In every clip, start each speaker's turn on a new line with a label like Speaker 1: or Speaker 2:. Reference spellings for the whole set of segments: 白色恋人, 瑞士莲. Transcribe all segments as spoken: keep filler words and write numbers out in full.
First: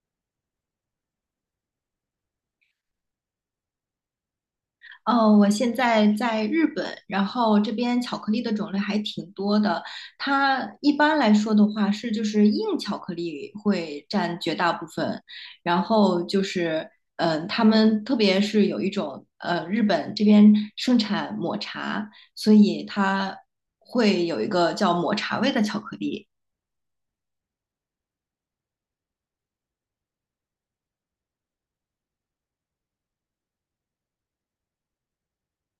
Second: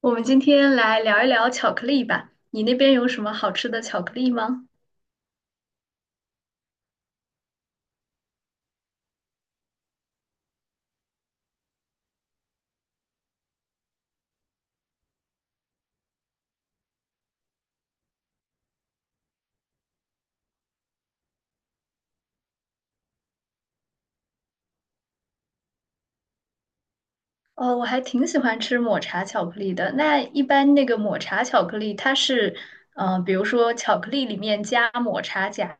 Speaker 1: 我们今天来聊一聊巧克力吧。你那边有什么好吃的巧克力吗？
Speaker 2: 哦，我现在在日本，然后这边巧克力的种类还挺多的。它一般来说的话是就是硬巧克力会占绝大部分，然后就是嗯、呃，他们特别是有一种呃，日本这边盛产抹茶，所以它会有一个叫抹茶味的巧克力。
Speaker 1: 哦，我还挺喜欢吃抹茶巧克力的。那一般那个抹茶巧克力，它是，嗯，呃比如说巧克力里面加抹茶夹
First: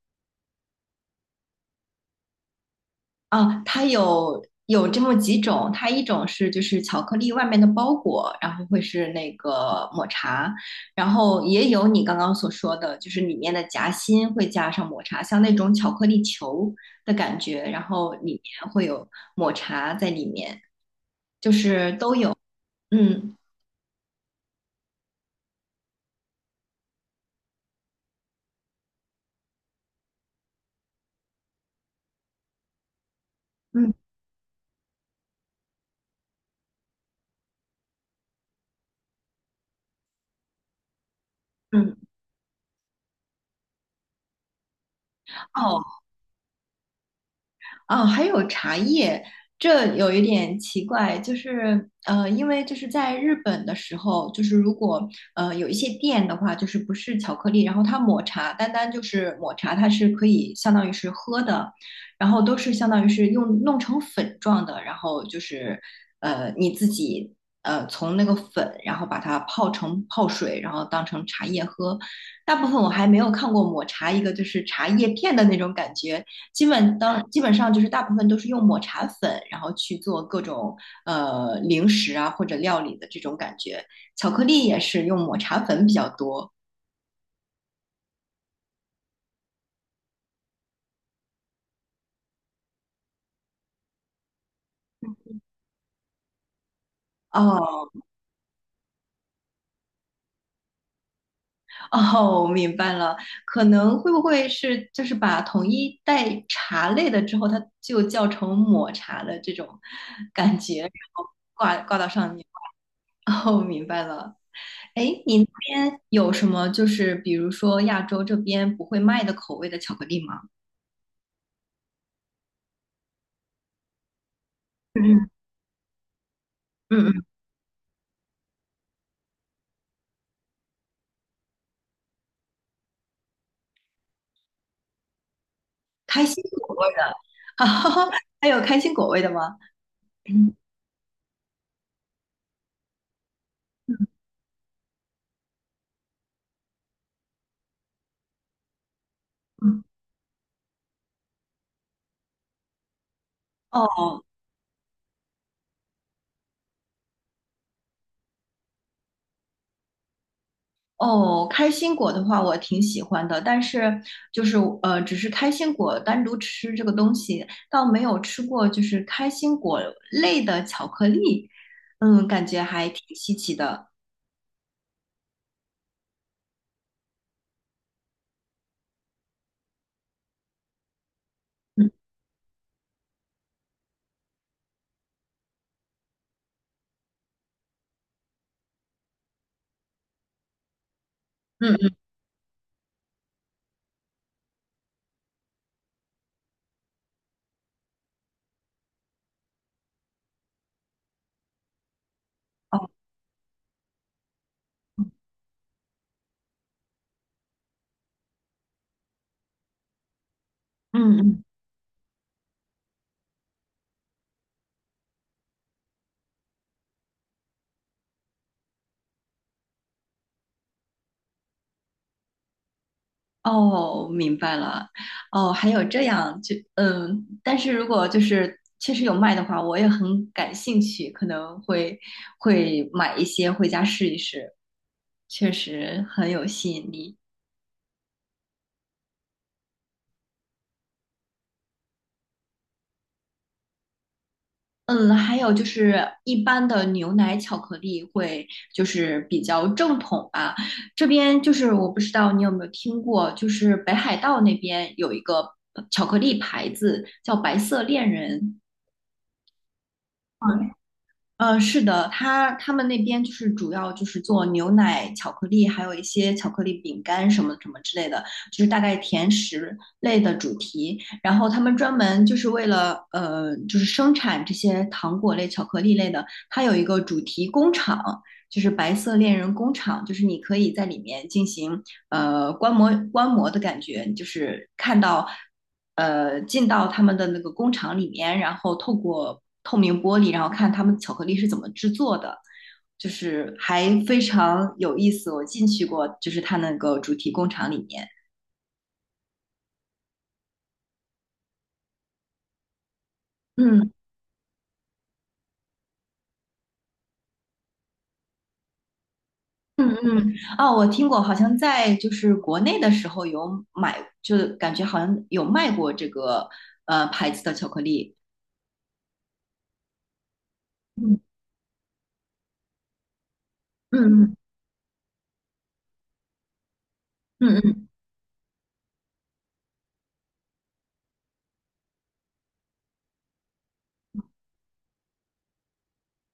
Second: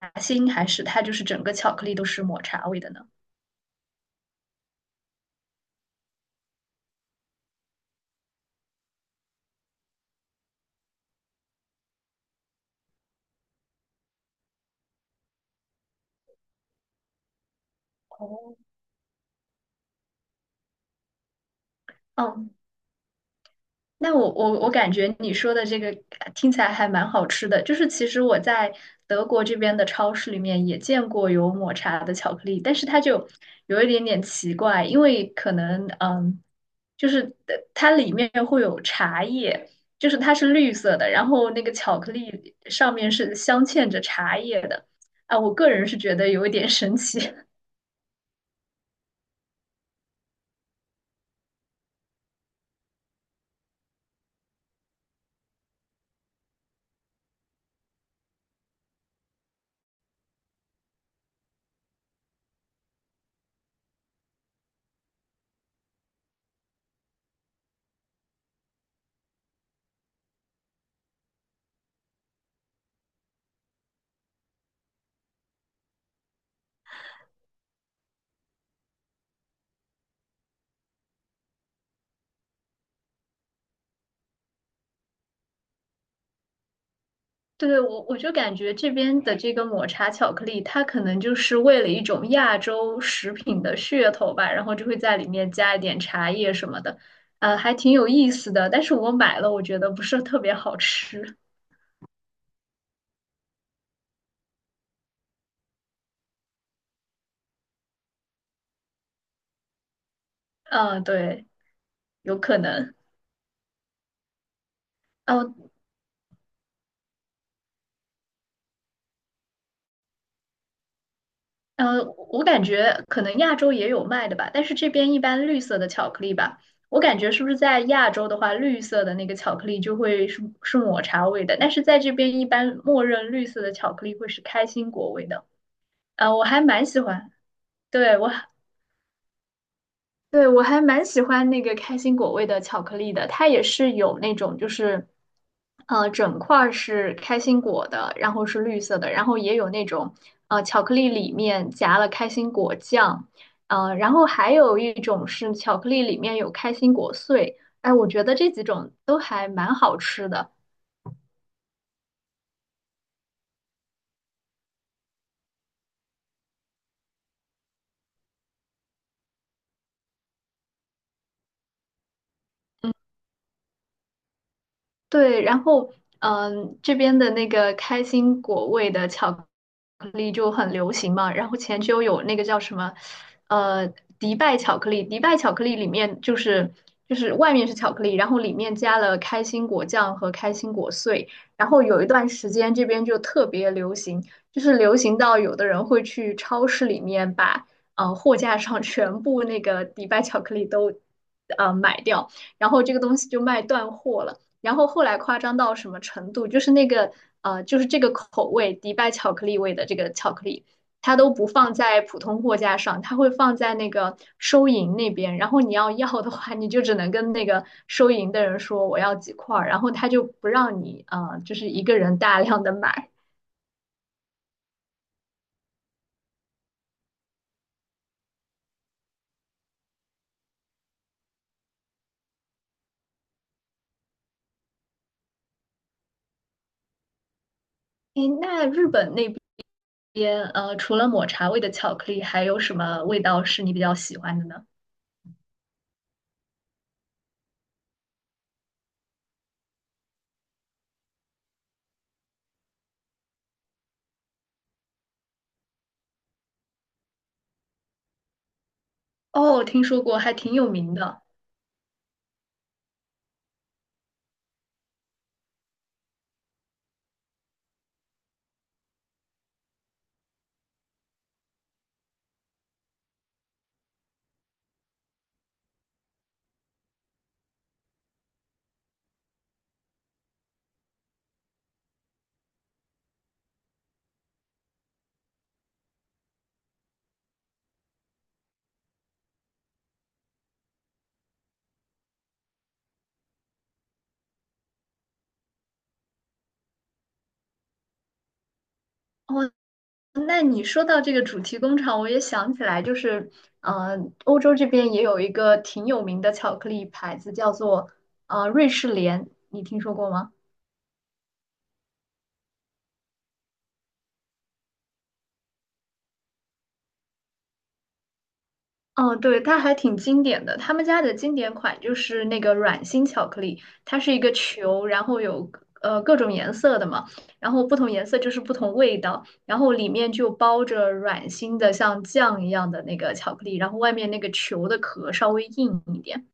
Speaker 1: 夹心，还是它就是整个巧克力都是抹茶味的呢？
Speaker 2: 啊，它有有这么几种，它一种是就是巧克力外面的包裹，然后会是那个抹茶，然后也有你刚刚所说的，就是里面的夹心会加上抹茶，像那种巧克力球的感觉，然后里
Speaker 1: 哦，
Speaker 2: 面会有抹茶在里面。
Speaker 1: 嗯，
Speaker 2: 嗯
Speaker 1: 那我我我感觉你说的这个呃听起来还蛮好吃的，就是其实我在德国这边的超市里面也见过有抹茶的巧克力，但是它就有一
Speaker 2: 嗯
Speaker 1: 点点奇怪，因为可能嗯，就是呃它里面会有茶叶，就是它是绿色的，然后那个
Speaker 2: 嗯，
Speaker 1: 巧克力上面是镶嵌着茶叶的，啊，我个
Speaker 2: 哦，
Speaker 1: 人是觉得有一点神奇。
Speaker 2: 啊，还有茶叶，这有一点奇怪，就是呃，因为就是在日本的时候，就是如果呃有一些店的话，就是不是巧克力，然后它抹茶，单单就是抹茶，它是可以相当于是喝的，然后都是相当于是用弄成粉状的，然后就是呃你自己呃从那个粉，然后把它泡成泡水，然后当成茶叶喝。大部分我还没有看过抹茶一个就是茶叶片的那种感觉。基本当基本上就是大部分都是用抹茶粉，然后去做各种呃零食啊或者料理的这种感觉。巧克力也是用抹茶粉比较多。
Speaker 1: 对，我我就感觉这边的这个抹茶巧克力，它可能就是为了一种亚洲食品的噱头吧，然后就会在里面加一点茶叶什么的，呃，还
Speaker 2: 哦
Speaker 1: 挺有意思的。但是我买了，我觉得不是特别好吃。
Speaker 2: 哦，我明白了，可能会不会是就是把统一带茶类的之后，它就叫成抹茶的这种感 觉，然
Speaker 1: 嗯、
Speaker 2: 后
Speaker 1: 对，
Speaker 2: 挂挂到上
Speaker 1: 有
Speaker 2: 面。
Speaker 1: 可能。
Speaker 2: 哦，明白了。哎，你那
Speaker 1: 哦
Speaker 2: 边有什么就是比如说亚洲这边不会卖的口味的巧克力吗？
Speaker 1: 呃，我感觉可能亚洲也有卖的吧，但是这边一
Speaker 2: 嗯
Speaker 1: 般绿色的巧克力吧，我
Speaker 2: 嗯嗯
Speaker 1: 感
Speaker 2: 嗯。
Speaker 1: 觉是不是在亚洲的话，绿色的那个巧克力就会是是抹茶味的，但是在这边一般默认绿色的巧克力会是开心果味的，
Speaker 2: 开
Speaker 1: 啊、
Speaker 2: 心
Speaker 1: 我还
Speaker 2: 果
Speaker 1: 蛮
Speaker 2: 味
Speaker 1: 喜
Speaker 2: 的，
Speaker 1: 欢，
Speaker 2: 啊，
Speaker 1: 对，我
Speaker 2: 还有开心果味的吗？
Speaker 1: 对，
Speaker 2: 嗯
Speaker 1: 我还蛮喜欢那个开心果味的巧克力的，它也是有那种就是，呃，整块儿是开心果的，然后是绿色的，然后也有
Speaker 2: 嗯，
Speaker 1: 那种呃巧克力里面夹了开心果酱，呃，然
Speaker 2: 哦
Speaker 1: 后还有一种是巧克力里面有开心果碎，哎，我觉得这几种都还蛮好吃的。
Speaker 2: 哦，开心果的话我挺喜欢的，但是就是呃，只是开心果单独吃这个东西，倒没有吃过就是开心果类的巧克力，嗯，感觉还挺稀奇的。
Speaker 1: 对，然后嗯，这边的那个开心果味的巧克力就很流行嘛。然后前
Speaker 2: 嗯
Speaker 1: 就有那个叫什么，呃，迪拜巧克力，迪拜巧克力里面就是就是外面是巧克力，然后里面加了开心果酱和开心果碎。然
Speaker 2: 嗯
Speaker 1: 后
Speaker 2: 嗯，
Speaker 1: 有一段时间这边就特别流行，就是流行到有的人会去超市里面把呃货架上全部那个迪拜巧克力都呃买掉，然后
Speaker 2: 哦，
Speaker 1: 这个东西就卖断货了。然后后来夸张到什么程度，就是那个呃，就是这个口味迪拜巧克力味的这个巧克力，
Speaker 2: 嗯
Speaker 1: 它都
Speaker 2: 嗯。
Speaker 1: 不放在普通货架上，它会放在那个收银那边。然后你要要的话，你就只能跟那个收银的人说我要几块儿，然后他就不让你呃，就是一个人大量的买。
Speaker 2: 哦，明白了。哦，还有这样，就嗯，但是如果就是确实有卖的话，我也很感兴趣，可能会会买一些回家试一试，确实很有吸引力。
Speaker 1: 诶，那日本那边呃，除了抹茶味的巧克力，还有什么味道是你比较喜欢的呢？
Speaker 2: 嗯，还有就是一般的牛奶巧克力会就是比较正统吧，这边就是我不知道你有没有听过，就是北海道那边有一个巧克力牌子叫白色恋人。
Speaker 1: 哦，听说过，还挺有名的。
Speaker 2: 呃，是的，他他们那边就是主要就是做牛奶、巧克力，还有一些巧克力饼干什么什么之类的，就是大概甜食类的主题。然后他们专门就是为了呃，就是生产这些糖果类、巧克力类的，它有一个主题工厂，就是白色恋人工厂，就是你可以在里面进行呃观摩观摩的感觉，就是看到。呃进到他们的那个工厂里面，然后透过透明玻璃，然后看他们巧克力是怎么制作的，就是还非常有意思。我进去过，就是他那个主题工厂里面，
Speaker 1: 哦，那你说到这个主题工厂，我也想起来，就是，
Speaker 2: 嗯。
Speaker 1: 呃，欧洲这边也有一个挺有名的巧克力牌子，叫做呃瑞士莲，你听说
Speaker 2: 嗯
Speaker 1: 过吗？
Speaker 2: 嗯，哦，我听过，好像在就是国内的时候有买，就感觉好像有卖过这个呃牌子的巧克力。
Speaker 1: 嗯，对，它还挺经典的。他们家的
Speaker 2: 嗯
Speaker 1: 经典款就是那个软心巧克力，它是一个
Speaker 2: 嗯
Speaker 1: 球，然后有呃各种颜色的嘛，
Speaker 2: 嗯
Speaker 1: 然
Speaker 2: 嗯
Speaker 1: 后不
Speaker 2: 嗯，
Speaker 1: 同颜色就是不同味道，然后里面就包着软心的像酱一样的那个巧克力，然后外面那个球的壳稍微硬一点。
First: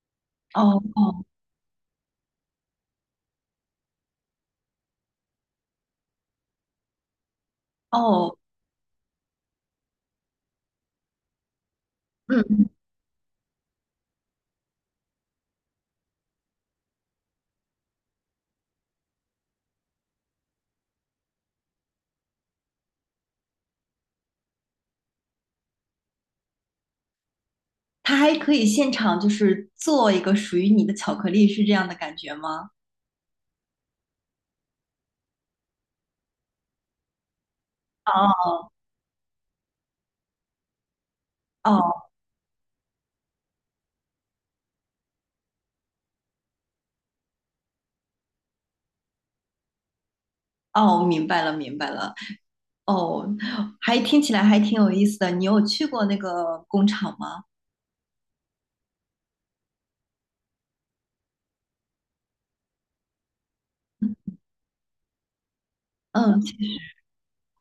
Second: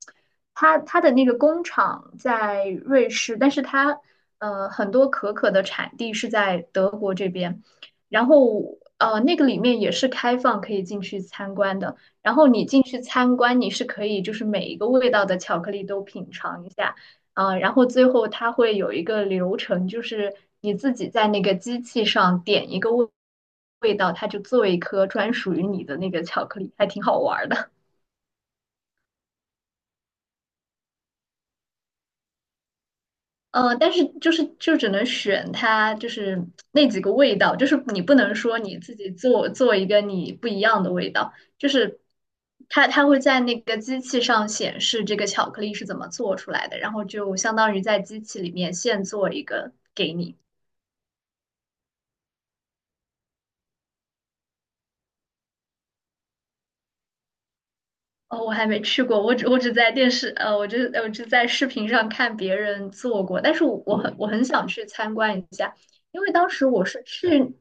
Speaker 1: 它它的那
Speaker 2: 哦
Speaker 1: 个工厂在瑞士，但是它呃很多可可的产地是在德国这边，
Speaker 2: 哦
Speaker 1: 然
Speaker 2: 哦，
Speaker 1: 后呃那个里面也是开放可以进去参观的。然后你
Speaker 2: 嗯，
Speaker 1: 进去参观，你是可以就是每一个味道的巧克力都品尝一下，啊、然后最后它会有一个流程，就是你自己在那个机器上点一个味味道，它就做一颗专属于你的那个巧克力，还挺好玩儿的。
Speaker 2: 它还可以现场就是做一个属于你的巧克力，是这样的感觉吗？
Speaker 1: 呃，但是就是就只能选它，就是那几个味道，就是你不能
Speaker 2: 哦
Speaker 1: 说你自己做做一个你不一样的味道，就是
Speaker 2: 哦
Speaker 1: 它它会在那个机器上显示这个巧克力是怎么做出来的，然后就相当于在机器里面现做一个给你。
Speaker 2: 哦，明白了明白了，哦，还听起来还挺有意思的。你有去过那个工厂吗？
Speaker 1: 哦，我还没去过，我只我只在电视，呃，我只我只在视频上看别人做过，但是我我很我很想去参观一下，因为
Speaker 2: 嗯，
Speaker 1: 当时我是去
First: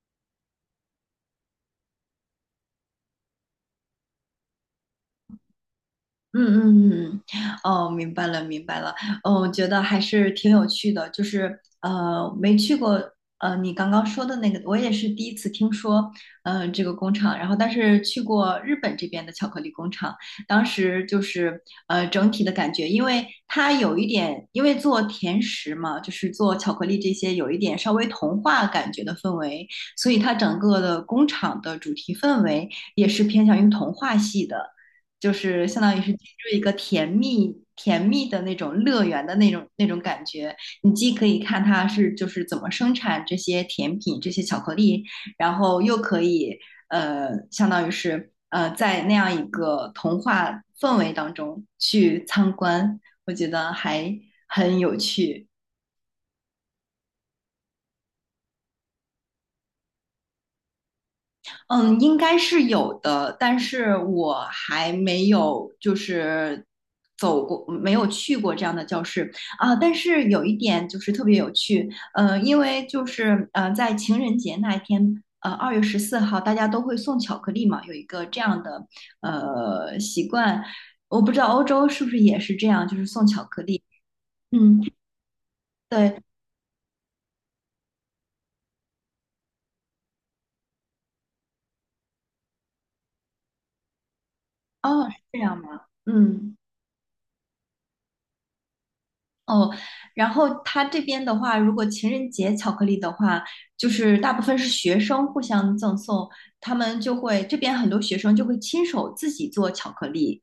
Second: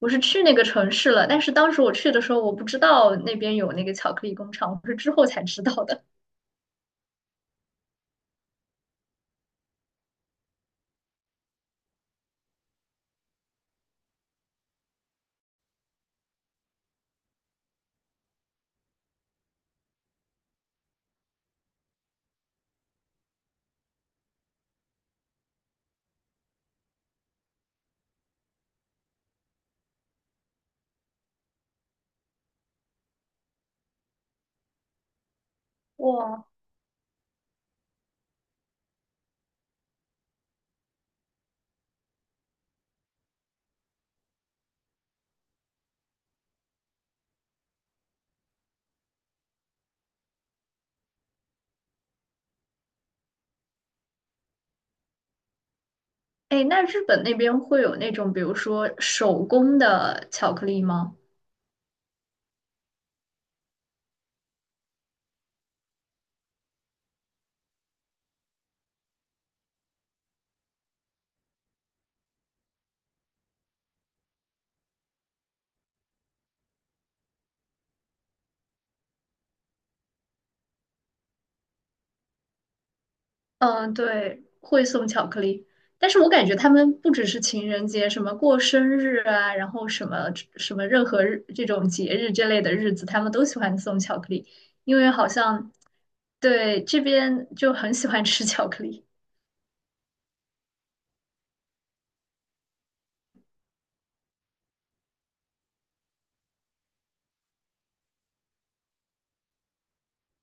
Speaker 1: 我是去那个城市了，但是当时我去的时候我不知道那边有那个巧克力工厂，我是之后才知道的。
Speaker 2: 嗯嗯嗯，嗯哦，明白了明白了，哦，我觉得还是挺有趣的，就是呃，没去过，呃，你刚刚说的那个，我也是第一次听说，呃，这个工厂，然后但是去过日本这边的巧克力工厂，当时就是呃，整体的感觉，因为它有一点，因为做甜食嘛，就是做巧克力这些，有一点稍微童话感觉的氛围，所以它整个的工厂的主题氛围也是偏向于童话系的。就是相当于 是进
Speaker 1: 哇，
Speaker 2: 入一个甜蜜甜蜜的那种乐园的那种那种感觉。你既可以看它是就是怎么生产这些甜品、这些巧克力，然后又可以呃，相当于是呃，在那样一个童话氛围当中去参观，我觉得还很有趣。
Speaker 1: 哎，那日本那边会有那种比如说手工的巧克力吗？
Speaker 2: 嗯，应该是有的，但是我还没有就是走过，没有去过这样的教室啊。但是有一点就是特别有趣，呃，因为就是呃，在情人节那一天，呃，二月十四号，大家都会送巧克力嘛，有一个这样的呃习惯，我不知道欧洲是不是也是这样，就是送巧克力。
Speaker 1: 嗯，对，
Speaker 2: 嗯，
Speaker 1: 会送巧克力，但是
Speaker 2: 对，
Speaker 1: 我感觉他们不只是情人节，什么过生日啊，然后什么什么任何日这种节日这类的日子，他们都喜欢送巧克力，因
Speaker 2: 哦，
Speaker 1: 为
Speaker 2: 是
Speaker 1: 好
Speaker 2: 这样
Speaker 1: 像
Speaker 2: 吗？嗯。
Speaker 1: 对，这边就很喜欢吃巧克力。
Speaker 2: 哦，然后他这边的话，如果情人节巧克力的话，就是大部分是学生互相赠送，他们就会，这边很多学生就会亲手自己做巧克力。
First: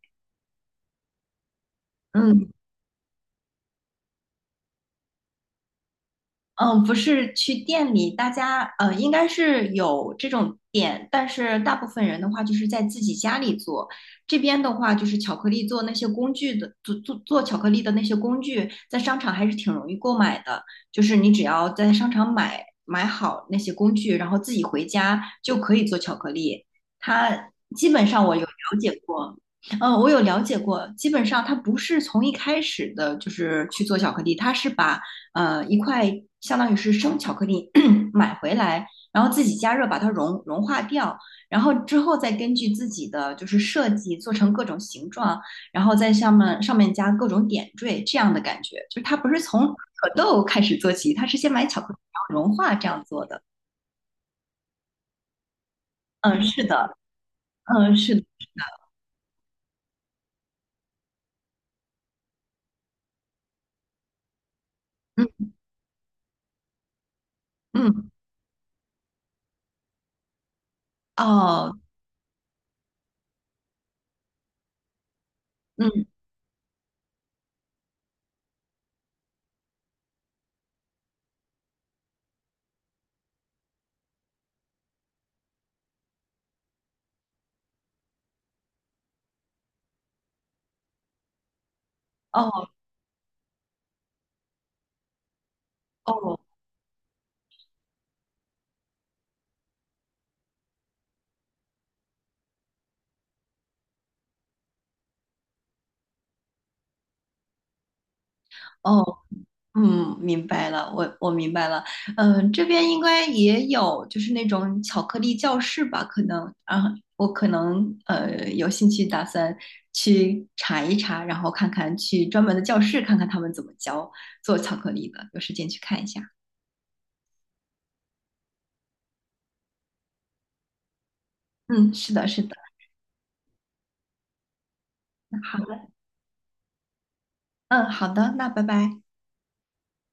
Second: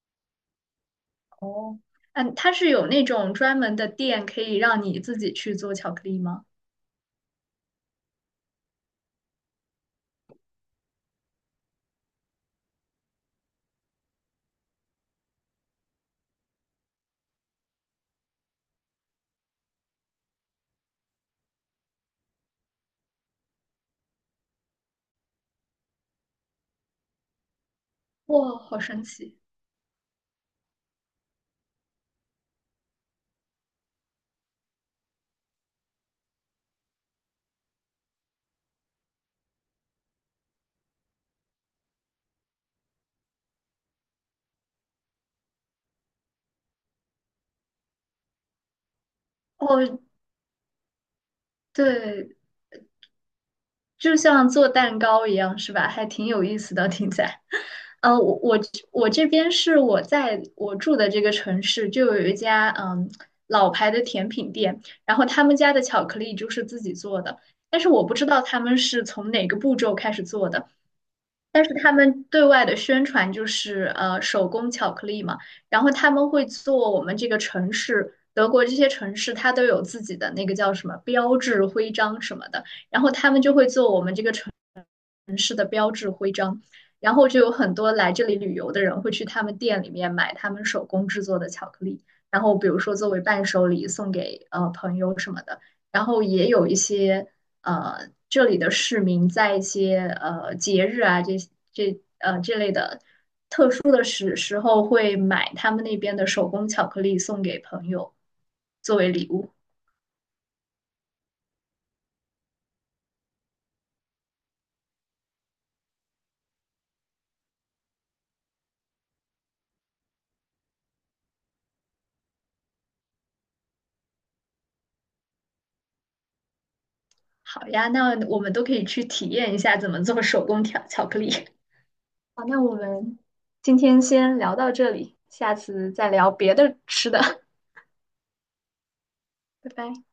Speaker 1: 哦，嗯，它
Speaker 2: 嗯，
Speaker 1: 是有那种专门的店可以让你自己去做巧克力吗？
Speaker 2: 嗯，不是去店里，大家呃应该是有这种店，但是大部分人的话就是在自己家里做。这边的话就是巧克力做那些工具的，做做做巧克力的那些工具，在商场还是挺容易购买的。就是你只要在商场买买好那些工具，然后自己回家就可以做巧克力。它基本上我有
Speaker 1: 哇，好
Speaker 2: 了解
Speaker 1: 神
Speaker 2: 过。
Speaker 1: 奇！
Speaker 2: 嗯，我有了解过，基本上它不是从一开始的，就是去做巧克力，它是把呃一块相当于是生巧克力 买回来，然后自己加热把它融融化掉，然后之后再根据自己的就是设计做成各种形状，然后在上面上面加各种点缀这样的感觉，就是它不是从
Speaker 1: 哦，
Speaker 2: 可豆开始做起，它是先买巧克力
Speaker 1: 对，
Speaker 2: 然后融化这样做的。
Speaker 1: 就像做蛋糕一样，是吧？还挺
Speaker 2: 嗯，
Speaker 1: 有意
Speaker 2: 是
Speaker 1: 思的，
Speaker 2: 的，
Speaker 1: 听起来。
Speaker 2: 嗯，是
Speaker 1: 呃，
Speaker 2: 的，
Speaker 1: 我我我这边是我在我住的这个城市，就有一家嗯老牌的甜品店，然后
Speaker 2: 嗯
Speaker 1: 他们家的巧克力就是自己做的，但是我
Speaker 2: 嗯，
Speaker 1: 不知道他们是从哪个步骤开始做的，但是
Speaker 2: 哦，
Speaker 1: 他们对外的宣传就是呃手工巧克力嘛，然后他
Speaker 2: 嗯
Speaker 1: 们会做我们这个城市。德国这些城市，它都有自己的那个叫什么标志、徽章什么的，然后他们就会做我们这个城。城市的标志徽章，然后就有很多来这里旅游的人会去他们店里面买他们手工制作的巧克力，然后比
Speaker 2: 哦
Speaker 1: 如说作为伴手礼送给呃朋友什么的，然后
Speaker 2: 哦。
Speaker 1: 也有一些呃这里的市民在一些呃节日啊这这呃这类的特殊的时时候会买他们那边的手工巧克力送给朋友作
Speaker 2: 哦。
Speaker 1: 为礼物。
Speaker 2: 嗯，明白了，我我明白了。嗯，这边应该也有，就是那种巧克力教室吧，可能啊，我可能呃有兴趣，打算去查一查，然后看看去专门的教室看看他们怎么教做巧克力的，有时间去看一下。
Speaker 1: 好呀，那我们都可以去体验一下怎么做手工巧巧克力。
Speaker 2: 嗯，是的，是
Speaker 1: 好，
Speaker 2: 的。
Speaker 1: 那我们今天先聊到这里，
Speaker 2: 那
Speaker 1: 下
Speaker 2: 好的，
Speaker 1: 次再聊别的吃的，
Speaker 2: 嗯，好的，那拜拜。
Speaker 1: 拜拜。